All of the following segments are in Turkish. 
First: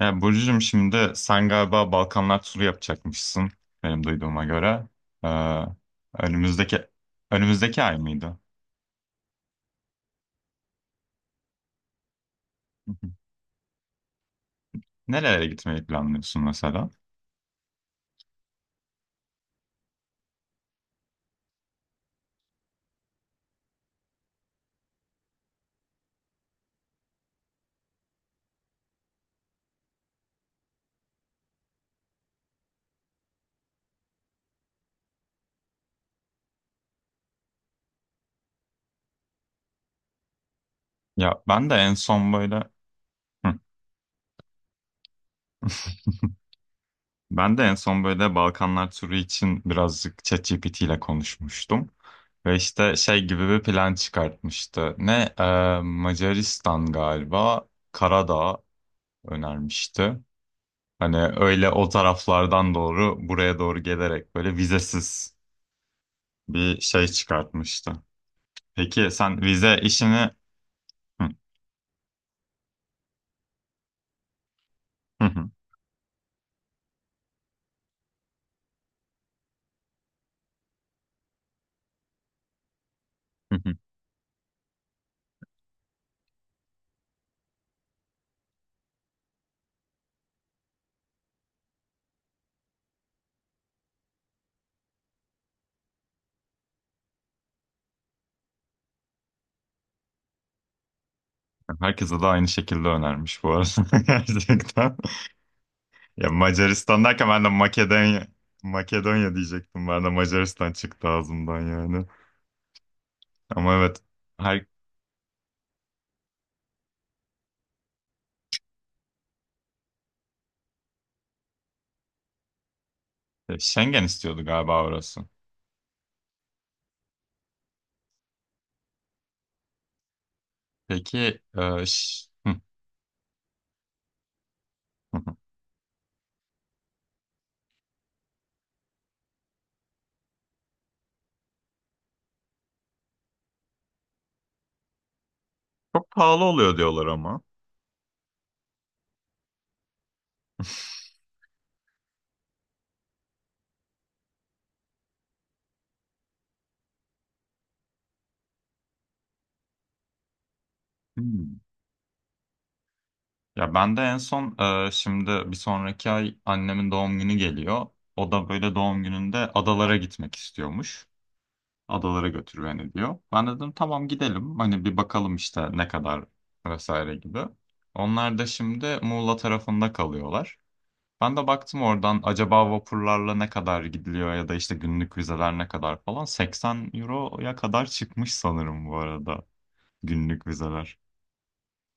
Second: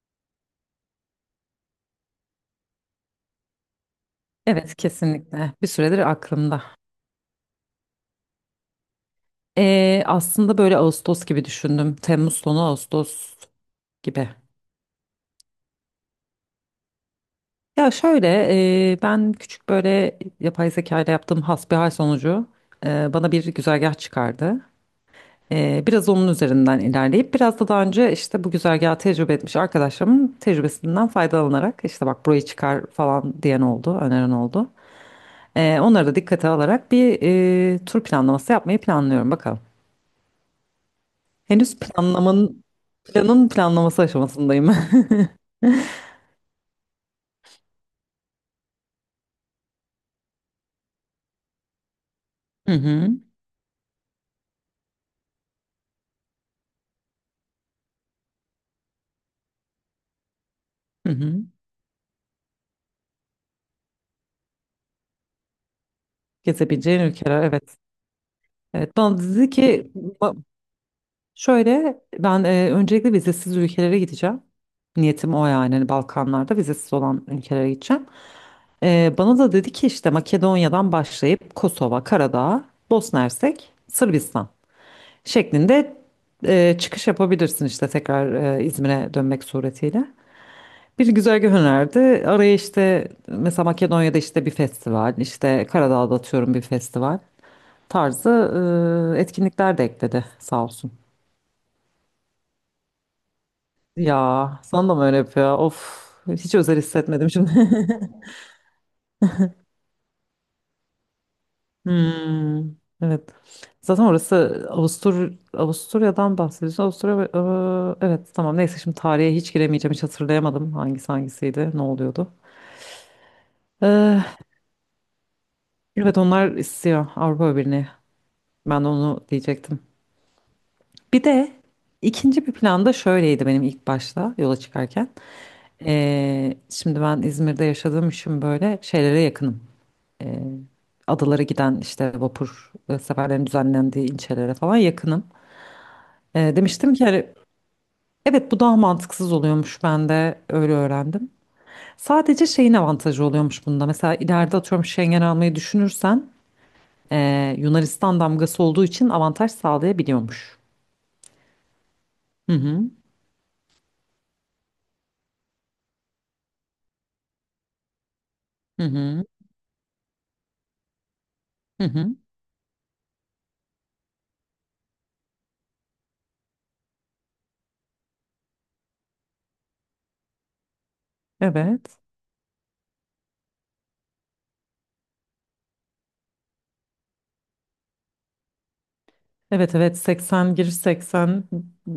Ya Burcu'cum, şimdi sen galiba Balkanlar turu yapacakmışsın benim duyduğuma Evet göre. kesinlikle Ee, bir süredir aklımda. önümüzdeki önümüzdeki ay mıydı? Aslında böyle Ağustos gibi düşündüm. Temmuz sonu Hı hı. Ağustos gibi. Nerelere gitmeyi planlıyorsun mesela? Ya şöyle ben küçük böyle yapay zeka ile yaptığım hasbihal sonucu bana bir güzergah çıkardı. Biraz onun üzerinden ilerleyip biraz da daha önce işte bu güzergahı tecrübe etmiş arkadaşlarımın tecrübesinden faydalanarak işte bak burayı çıkar falan diyen oldu, öneren oldu. Onları da dikkate alarak bir tur planlaması yapmayı planlıyorum bakalım. Ya ben de Henüz en son böyle. planlamanın Planın Hı. planlaması aşamasındayım. Ben de en son böyle Balkanlar turu için birazcık ChatGPT ile konuşmuştum. Ve Hı işte hı. şey gibi bir plan çıkartmıştı. Ne? Macaristan, galiba Karadağ önermişti. Hı Hani hı. öyle o taraflardan doğru buraya doğru gelerek böyle vizesiz bir Gezebileceğin şey ülkeler evet. çıkartmıştı. Evet Peki bana sen dedi vize ki işini, ba- hı, şöyle ben öncelikle vizesiz ülkelere gideceğim. hı, Niyetim o hı, yani hani Balkanlarda vizesiz olan ülkelere gideceğim. Bana da dedi ki işte Makedonya'dan başlayıp Kosova, Karadağ, Bosna hı, Hersek, hı, Sırbistan şeklinde çıkış yapabilirsin işte tekrar İzmir'e dönmek suretiyle. Bir güzergah önerdi. Araya işte mesela Makedonya'da işte bir festival, işte Karadağ'da atıyorum bir festival tarzı etkinlikler de ekledi sağ olsun. herkese de aynı şekilde önermiş bu arada Ya sana da gerçekten. mı öyle yapıyor? Of Ya hiç özel Macaristan derken hissetmedim ben de şimdi. Makedonya, Makedonya diyecektim. Ben de Macaristan çıktı ağzımdan yani. Hmm, evet. Ama evet, Zaten her orası Avusturya'dan bahsediyorsun. Avusturya evet tamam neyse şimdi tarihe hiç giremeyeceğim hiç hatırlayamadım hangisi hangisiydi ne oluyordu. Schengen Eh, istiyordu galiba orası. evet onlar istiyor Avrupa Birliği. Ben de onu diyecektim. Bir Peki de ikinci bir planda şöyleydi benim ilk başta yola çıkarken. hı, hı, Şimdi ben İzmir'de yaşadığım için böyle şeylere yakınım. Ee, adalara giden işte vapur seferlerin düzenlendiği ilçelere falan yakınım. çok pahalı oluyor Demiştim ki diyorlar hani, ama. evet bu daha mantıksız oluyormuş ben de öyle öğrendim. Sadece şeyin avantajı oluyormuş bunda. Mesela ileride atıyorum Schengen almayı düşünürsen Yunanistan damgası olduğu için avantaj sağlayabiliyormuş. Hı. Hı hı. Ya ben de en son, şimdi bir sonraki ay annemin doğum günü geliyor. O da böyle Hı doğum hı. gününde adalara gitmek istiyormuş. Hı hı. Adalara götür beni diyor. Ben dedim tamam, gidelim. Hani bir bakalım işte ne kadar vesaire gibi. Onlar da şimdi Muğla tarafında kalıyorlar. Ben de baktım Evet. oradan acaba vapurlarla ne kadar gidiliyor ya da işte günlük vizeler ne kadar falan. 80 euroya kadar çıkmış sanırım bu arada Evet evet günlük 80 giriş vizeler. 80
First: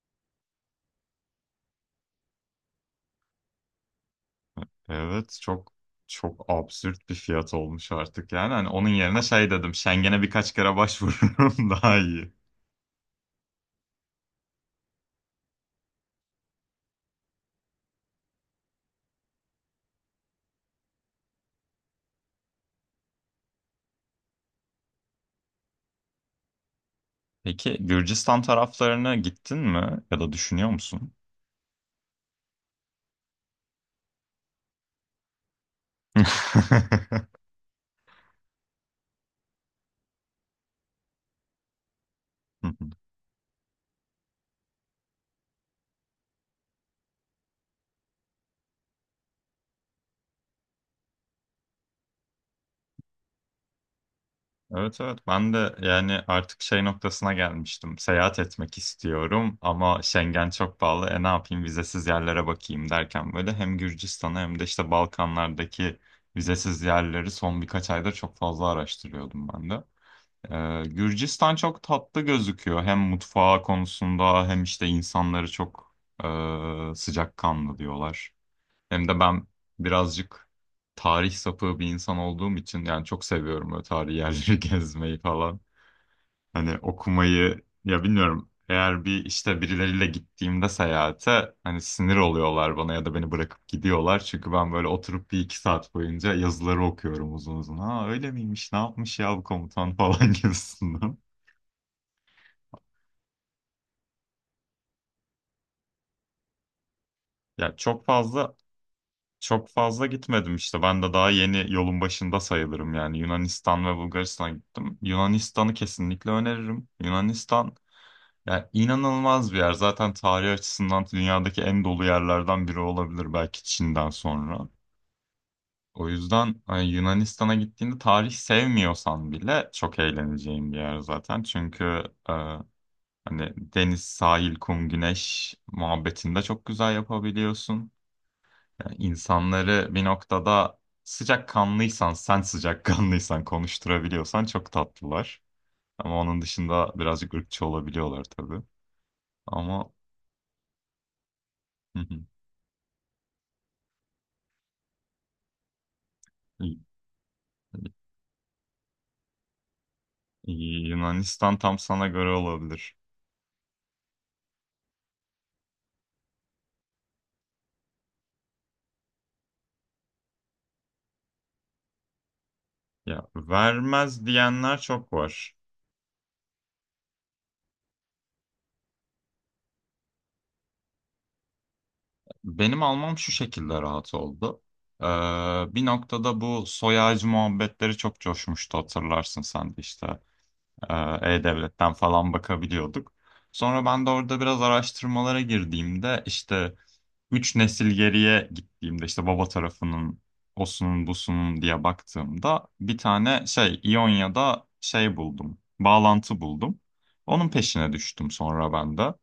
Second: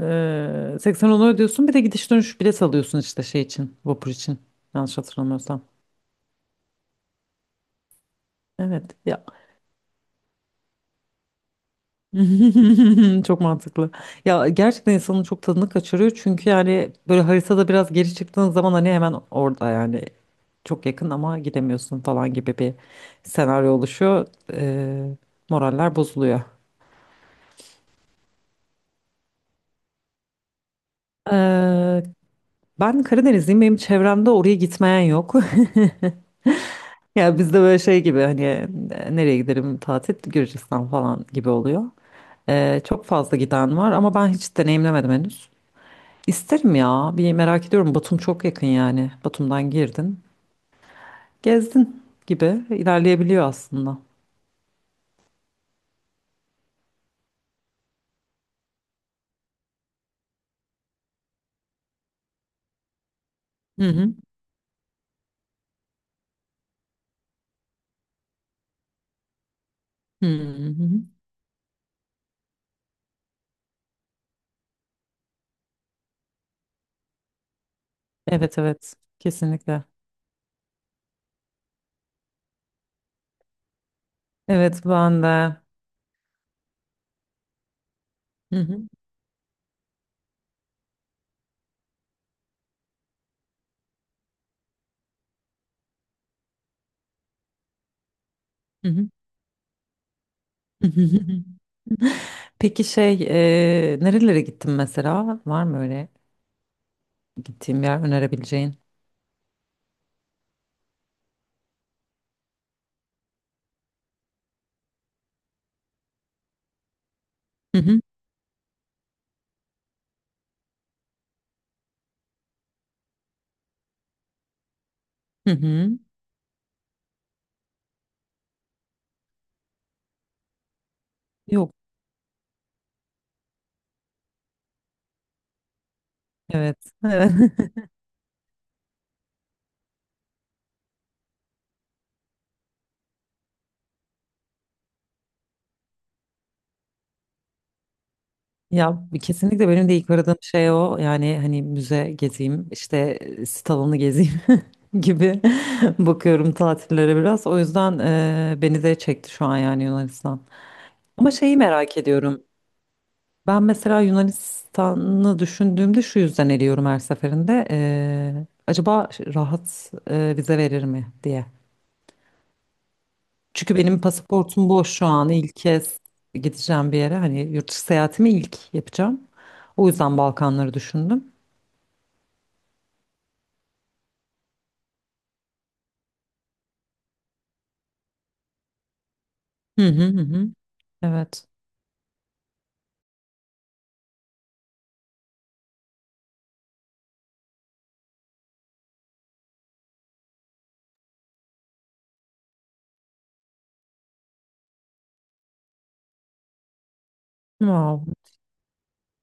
80 onu ödüyorsun bir de gidiş dönüş bilet alıyorsun işte şey için vapur için yanlış Evet, hatırlamıyorsam. çok absürt bir fiyat olmuş artık yani. Hani onun Evet yerine ya şey dedim, Schengen'e birkaç kere başvururum daha iyi. çok mantıklı. Ya gerçekten insanın çok tadını kaçırıyor çünkü yani böyle haritada biraz geri çıktığın zaman hani hemen orada yani çok yakın ama gidemiyorsun falan gibi bir senaryo oluşuyor. Eee, moraller bozuluyor. Peki Gürcistan taraflarına gittin mi ya da düşünüyor musun? Eee, ben Karadenizliyim benim çevremde oraya gitmeyen yok. Ya bizde böyle şey gibi hani nereye giderim tatil Gürcistan falan gibi oluyor. Çok fazla giden var ama ben hiç deneyimlemedim henüz. İsterim ya bir merak ediyorum Batum çok yakın yani Batum'dan girdin gezdin gibi ilerleyebiliyor aslında. Evet evet, ben de yani artık şey noktasına gelmiştim. Seyahat etmek istiyorum ama Schengen çok pahalı. E ne yapayım, vizesiz yerlere bakayım derken böyle hem Hı hı. Gürcistan'a hem de işte Balkanlardaki vizesiz yerleri son birkaç ayda çok fazla araştırıyordum ben de. Hı hı. Hı. Gürcistan çok tatlı gözüküyor. Hem mutfağı konusunda hem işte insanları çok sıcakkanlı diyorlar. Evet evet Hem de ben kesinlikle. birazcık tarih sapığı bir insan olduğum için yani çok seviyorum böyle tarihi yerleri Evet gezmeyi ben de. falan. Hani okumayı ya, bilmiyorum. Hı hı. Eğer bir işte birileriyle gittiğimde seyahate hani sinir oluyorlar bana ya da beni bırakıp gidiyorlar. Çünkü ben böyle oturup bir iki saat boyunca yazıları okuyorum uzun uzun. Ha öyle miymiş, ne Hı hı. yapmış ya bu komutan falan gibisinden. Peki şey nerelere gittin mesela var mı öyle Ya gittiğin bir yer çok fazla önerebileceğin? çok fazla gitmedim işte. Ben de daha yeni yolun başında sayılırım yani. Yunanistan ve Bulgaristan'a gittim. Yunanistan'ı kesinlikle öneririm. Yunanistan Hı hı. ya, inanılmaz bir yer. Zaten tarih açısından dünyadaki en dolu yerlerden biri olabilir belki, Çin'den sonra. Hı hı. O yüzden hani Yunanistan'a gittiğinde tarih sevmiyorsan bile çok eğleneceğin bir yer zaten. Yok Çünkü e, hani deniz, sahil, kum, güneş muhabbetini de çok evet. güzel Evet. yapabiliyorsun. Yani insanları bir noktada sıcakkanlıysan, sen sıcakkanlıysan konuşturabiliyorsan çok tatlılar. Ama onun dışında birazcık ırkçı olabiliyorlar tabii. Ya kesinlikle benim Ama de ilk aradığım şey o. Yani hani hı müze hı. gezeyim, işte sit alanı gezeyim gibi bakıyorum Y- tatillere biraz. O yüzden beni de çekti şu an yani Yunanistan. Ama şeyi Yunanistan tam merak sana göre ediyorum. olabilir. Ben mesela Yunanistan'ı düşündüğümde şu yüzden eliyorum her seferinde. Acaba rahat vize verir mi diye. Ya Çünkü benim vermez pasaportum diyenler boş şu çok an. var. İlk kez gideceğim bir yere. Hani yurt dışı seyahatimi ilk yapacağım. O yüzden Balkanları düşündüm. Benim almam şu şekilde rahat oldu. Ee, bir noktada bu soy ağacı muhabbetleri çok coşmuştu, hatırlarsın sen de Hı hı işte. hı. Hı. Evet. E-Devlet'ten falan bakabiliyorduk. Sonra ben de orada biraz araştırmalara girdiğimde işte üç nesil geriye gittiğimde işte baba tarafının osunun busunun diye baktığımda bir tane şey İonya'da şey buldum. Bağlantı buldum. Onun peşine Wow. düştüm sonra ben de.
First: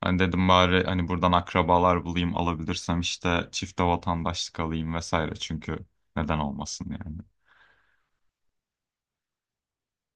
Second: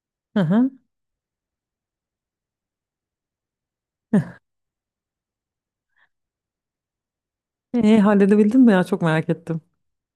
Hani Hı dedim hı. bari hani buradan akrabalar bulayım, alabilirsem işte çifte vatandaşlık alayım vesaire, çünkü neden olmasın yani. Halledebildin mi ya? Çok merak ettim.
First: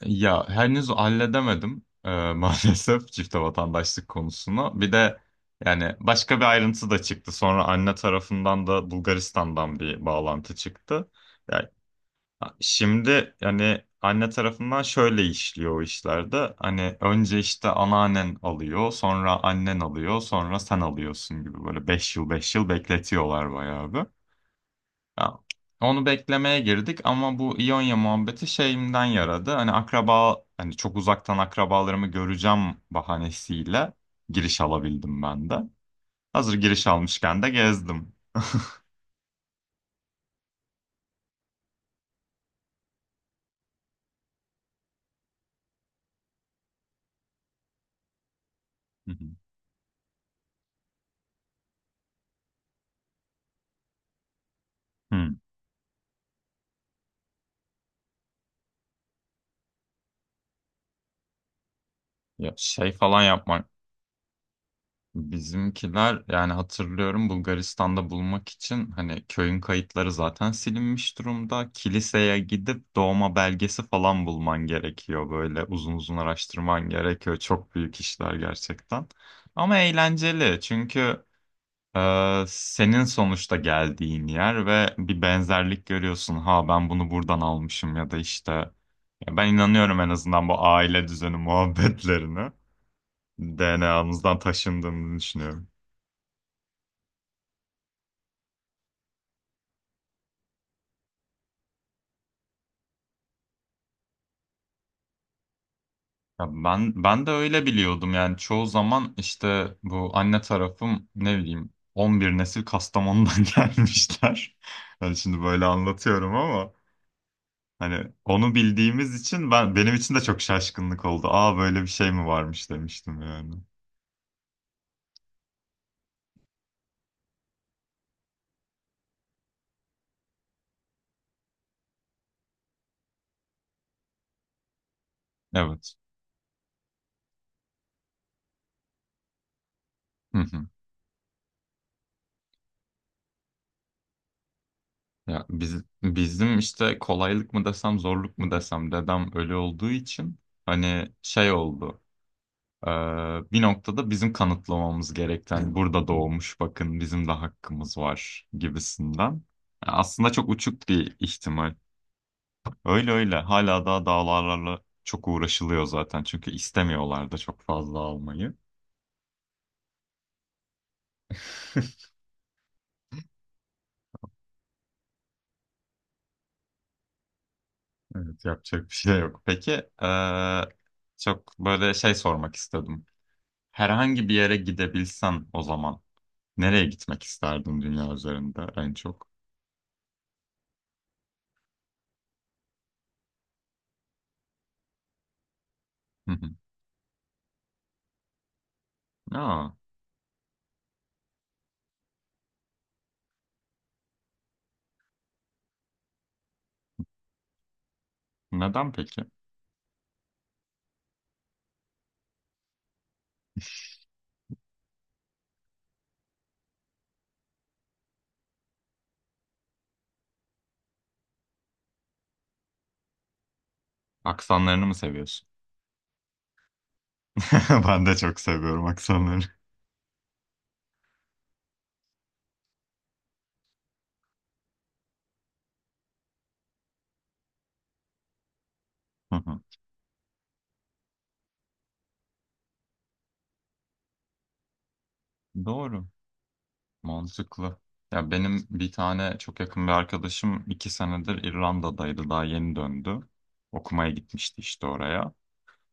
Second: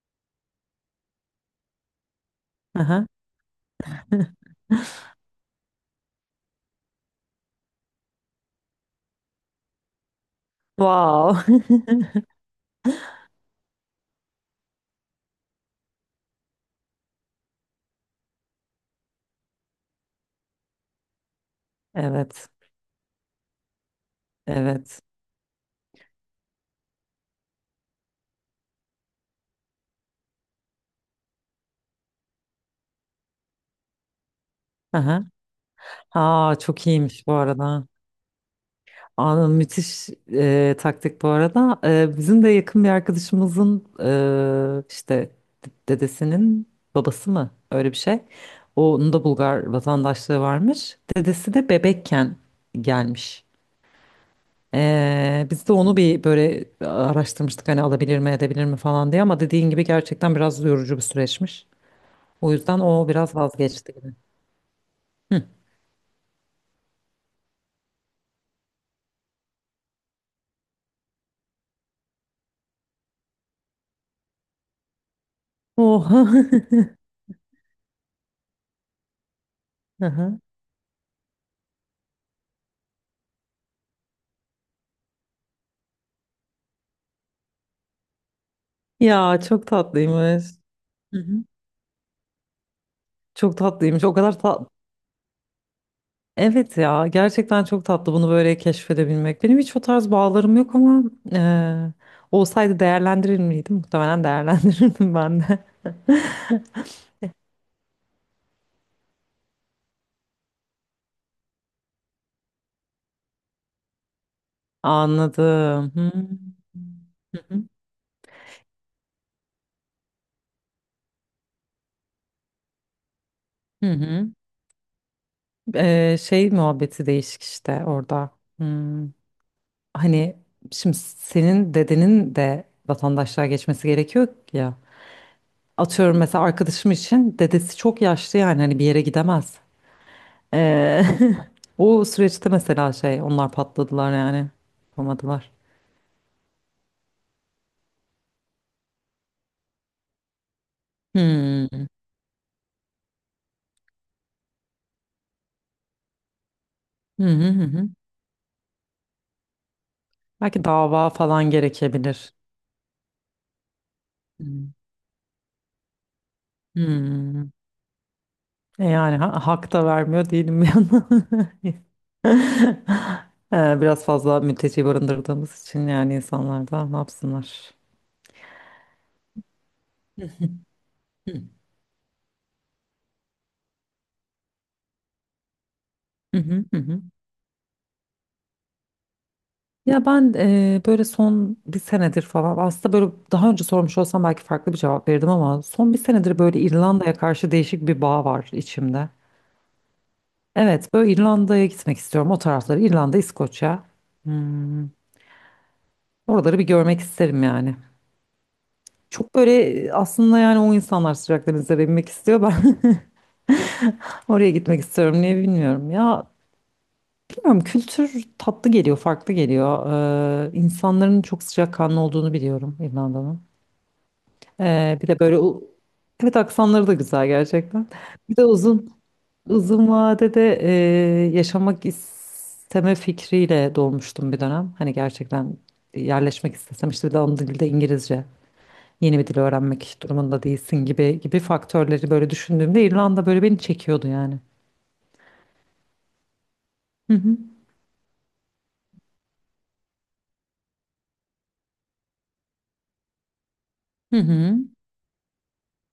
Ya henüz halledemedim Hı hı. maalesef çifte vatandaşlık konusunu. Bir de yani başka bir ayrıntı da çıktı. Sonra anne tarafından da Bulgaristan'dan bir bağlantı çıktı. Wow. Yani şimdi yani anne tarafından şöyle işliyor o işlerde. Hani önce işte anneannen alıyor, sonra annen alıyor, sonra sen alıyorsun gibi, böyle beş yıl Evet. 5 yıl bekletiyorlar bayağı bir. Evet. Ya, onu beklemeye girdik ama bu İonya muhabbeti şeyimden yaradı. Hani akraba, hani çok uzaktan akrabalarımı göreceğim bahanesiyle giriş Hı alabildim hı. ben de. Hazır Aa, çok giriş iyiymiş bu almışken de arada. gezdim. Anın müthiş taktik bu arada. Bizim de yakın bir arkadaşımızın işte dedesinin babası mı öyle bir şey. Hı Onun da hı. Bulgar vatandaşlığı varmış. Dedesi de bebekken gelmiş. Hı. Biz de onu bir böyle araştırmıştık hani alabilir mi edebilir mi falan diye ama dediğin gibi gerçekten biraz yorucu bir süreçmiş. O Ya yüzden şey o falan biraz yapmak, vazgeçti gibi. bizimkiler yani hatırlıyorum Bulgaristan'da bulmak için hani köyün kayıtları zaten silinmiş durumda. Kiliseye gidip doğma belgesi falan bulman gerekiyor. Böyle uzun uzun Oha. araştırman gerekiyor. Çok büyük işler gerçekten. Ama Aha. eğlenceli çünkü senin sonuçta geldiğin yer ve bir benzerlik görüyorsun. Ha, ben bunu buradan almışım ya da işte, ya Ya ben çok inanıyorum en tatlıymış. azından bu aile Hı hı. düzeni muhabbetlerine. Çok tatlıymış. DNA'mızdan taşındığını düşünüyorum. Evet ya gerçekten çok tatlı bunu böyle keşfedebilmek. Benim hiç o tarz bağlarım yok ama eee, olsaydı değerlendirir miydim? Muhtemelen değerlendirirdim ben de. Ya ben de öyle biliyordum yani çoğu zaman işte bu anne tarafım, ne bileyim, 11 nesil Kastamonu'dan gelmişler. Yani şimdi böyle Anladım. Hı hı. anlatıyorum ama Hı hı. hani onu bildiğimiz için ben, benim için de çok şaşkınlık oldu. Aa, böyle bir şey mi varmış, demiştim yani. Hı. Şey muhabbeti değişik işte orada. Hmm. Hani şimdi senin dedenin de vatandaşlığa geçmesi gerekiyor ya. Evet. Atıyorum mesela arkadaşım için dedesi çok yaşlı yani hani bir yere gidemez. Hı hı. Ee, o süreçte mesela şey onlar patladılar yani. Ya Yapamadılar. biz, bizim işte kolaylık mı desem zorluk mu desem, dedem ölü olduğu için hani şey Hmm. oldu. Ee, bir noktada bizim kanıtlamamız gereken, hani burada doğmuş, bakın Hı bizim de hı hı. Hı. hakkımız var gibisinden. Yani aslında çok Belki uçuk dava bir falan ihtimal. gerekebilir. Öyle öyle, hala daha Hmm. davalarla çok uğraşılıyor zaten çünkü istemiyorlar da Hmm. çok fazla almayı. E yani hak da vermiyor değilim bir yandan. Biraz fazla mülteci barındırdığımız için yani insanlar da ne yapsınlar? Evet, yapacak bir şey yok. Peki Hı ee, hı hı. çok böyle şey sormak istedim. Herhangi bir yere gidebilsen o zaman Hı hı nereye hı. gitmek isterdin dünya üzerinde en çok? Ya ben böyle son bir senedir falan aslında böyle daha önce sormuş olsam belki farklı bir cevap verirdim ama son bir Hı senedir hı. böyle İrlanda'ya karşı değişik bir bağ var içimde. Aa, Evet böyle İrlanda'ya gitmek istiyorum o tarafları İrlanda, İskoçya. Hmm, Oraları bir görmek isterim yani. neden peki? Çok böyle aslında yani o insanlar sıcak denizlere inmek istiyor ben oraya gitmek istiyorum niye bilmiyorum. Ya bilmiyorum kültür tatlı geliyor farklı geliyor. İnsanların çok sıcakkanlı olduğunu biliyorum İrlanda'nın. Aksanlarını mı Bir de böyle seviyorsun? Evet aksanları da güzel gerçekten. Ben de Bir çok de seviyorum uzun aksanları. uzun vadede yaşamak isteme fikriyle dolmuştum bir dönem. Hani gerçekten yerleşmek istesem işte bir de ana dilde İngilizce yeni bir Hı dil hı. öğrenmek durumunda değilsin gibi gibi faktörleri böyle düşündüğümde İrlanda böyle beni çekiyordu yani. Doğru, Hı hı. mantıklı. Ya benim bir tane çok yakın bir arkadaşım iki senedir İrlanda'daydı, daha yeni döndü. Okumaya Hı hı. gitmişti işte oraya.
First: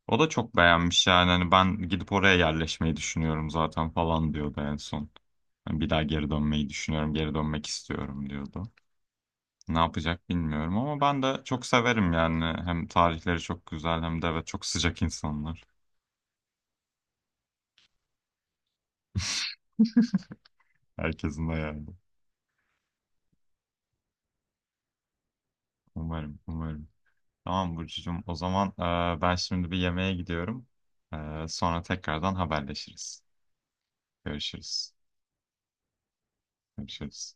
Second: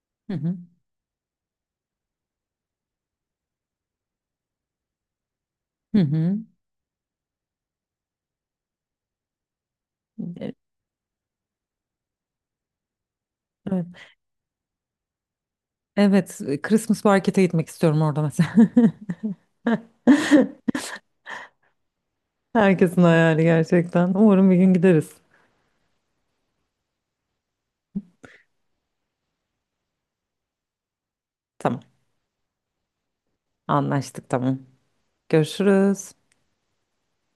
O da Hı çok hı. beğenmiş yani, hani ben gidip oraya yerleşmeyi düşünüyorum zaten falan diyordu en son. Hani bir Hı daha geri hı. dönmeyi düşünüyorum, geri dönmek istiyorum diyordu. Ne yapacak E- bilmiyorum, ama ben de çok severim yani. Hem tarihleri çok Evet. güzel hem de evet çok sıcak insanlar. Evet, Christmas market'e gitmek istiyorum orada mesela. Herkesin de yani. Herkesin hayali gerçekten. Umarım bir gün gideriz. Umarım, umarım. Tamam Burcucuğum. O zaman ben şimdi bir yemeğe gidiyorum. E, Tamam. sonra tekrardan haberleşiriz. Anlaştık tamam. Görüşürüz. Görüşürüz. Görüşürüz.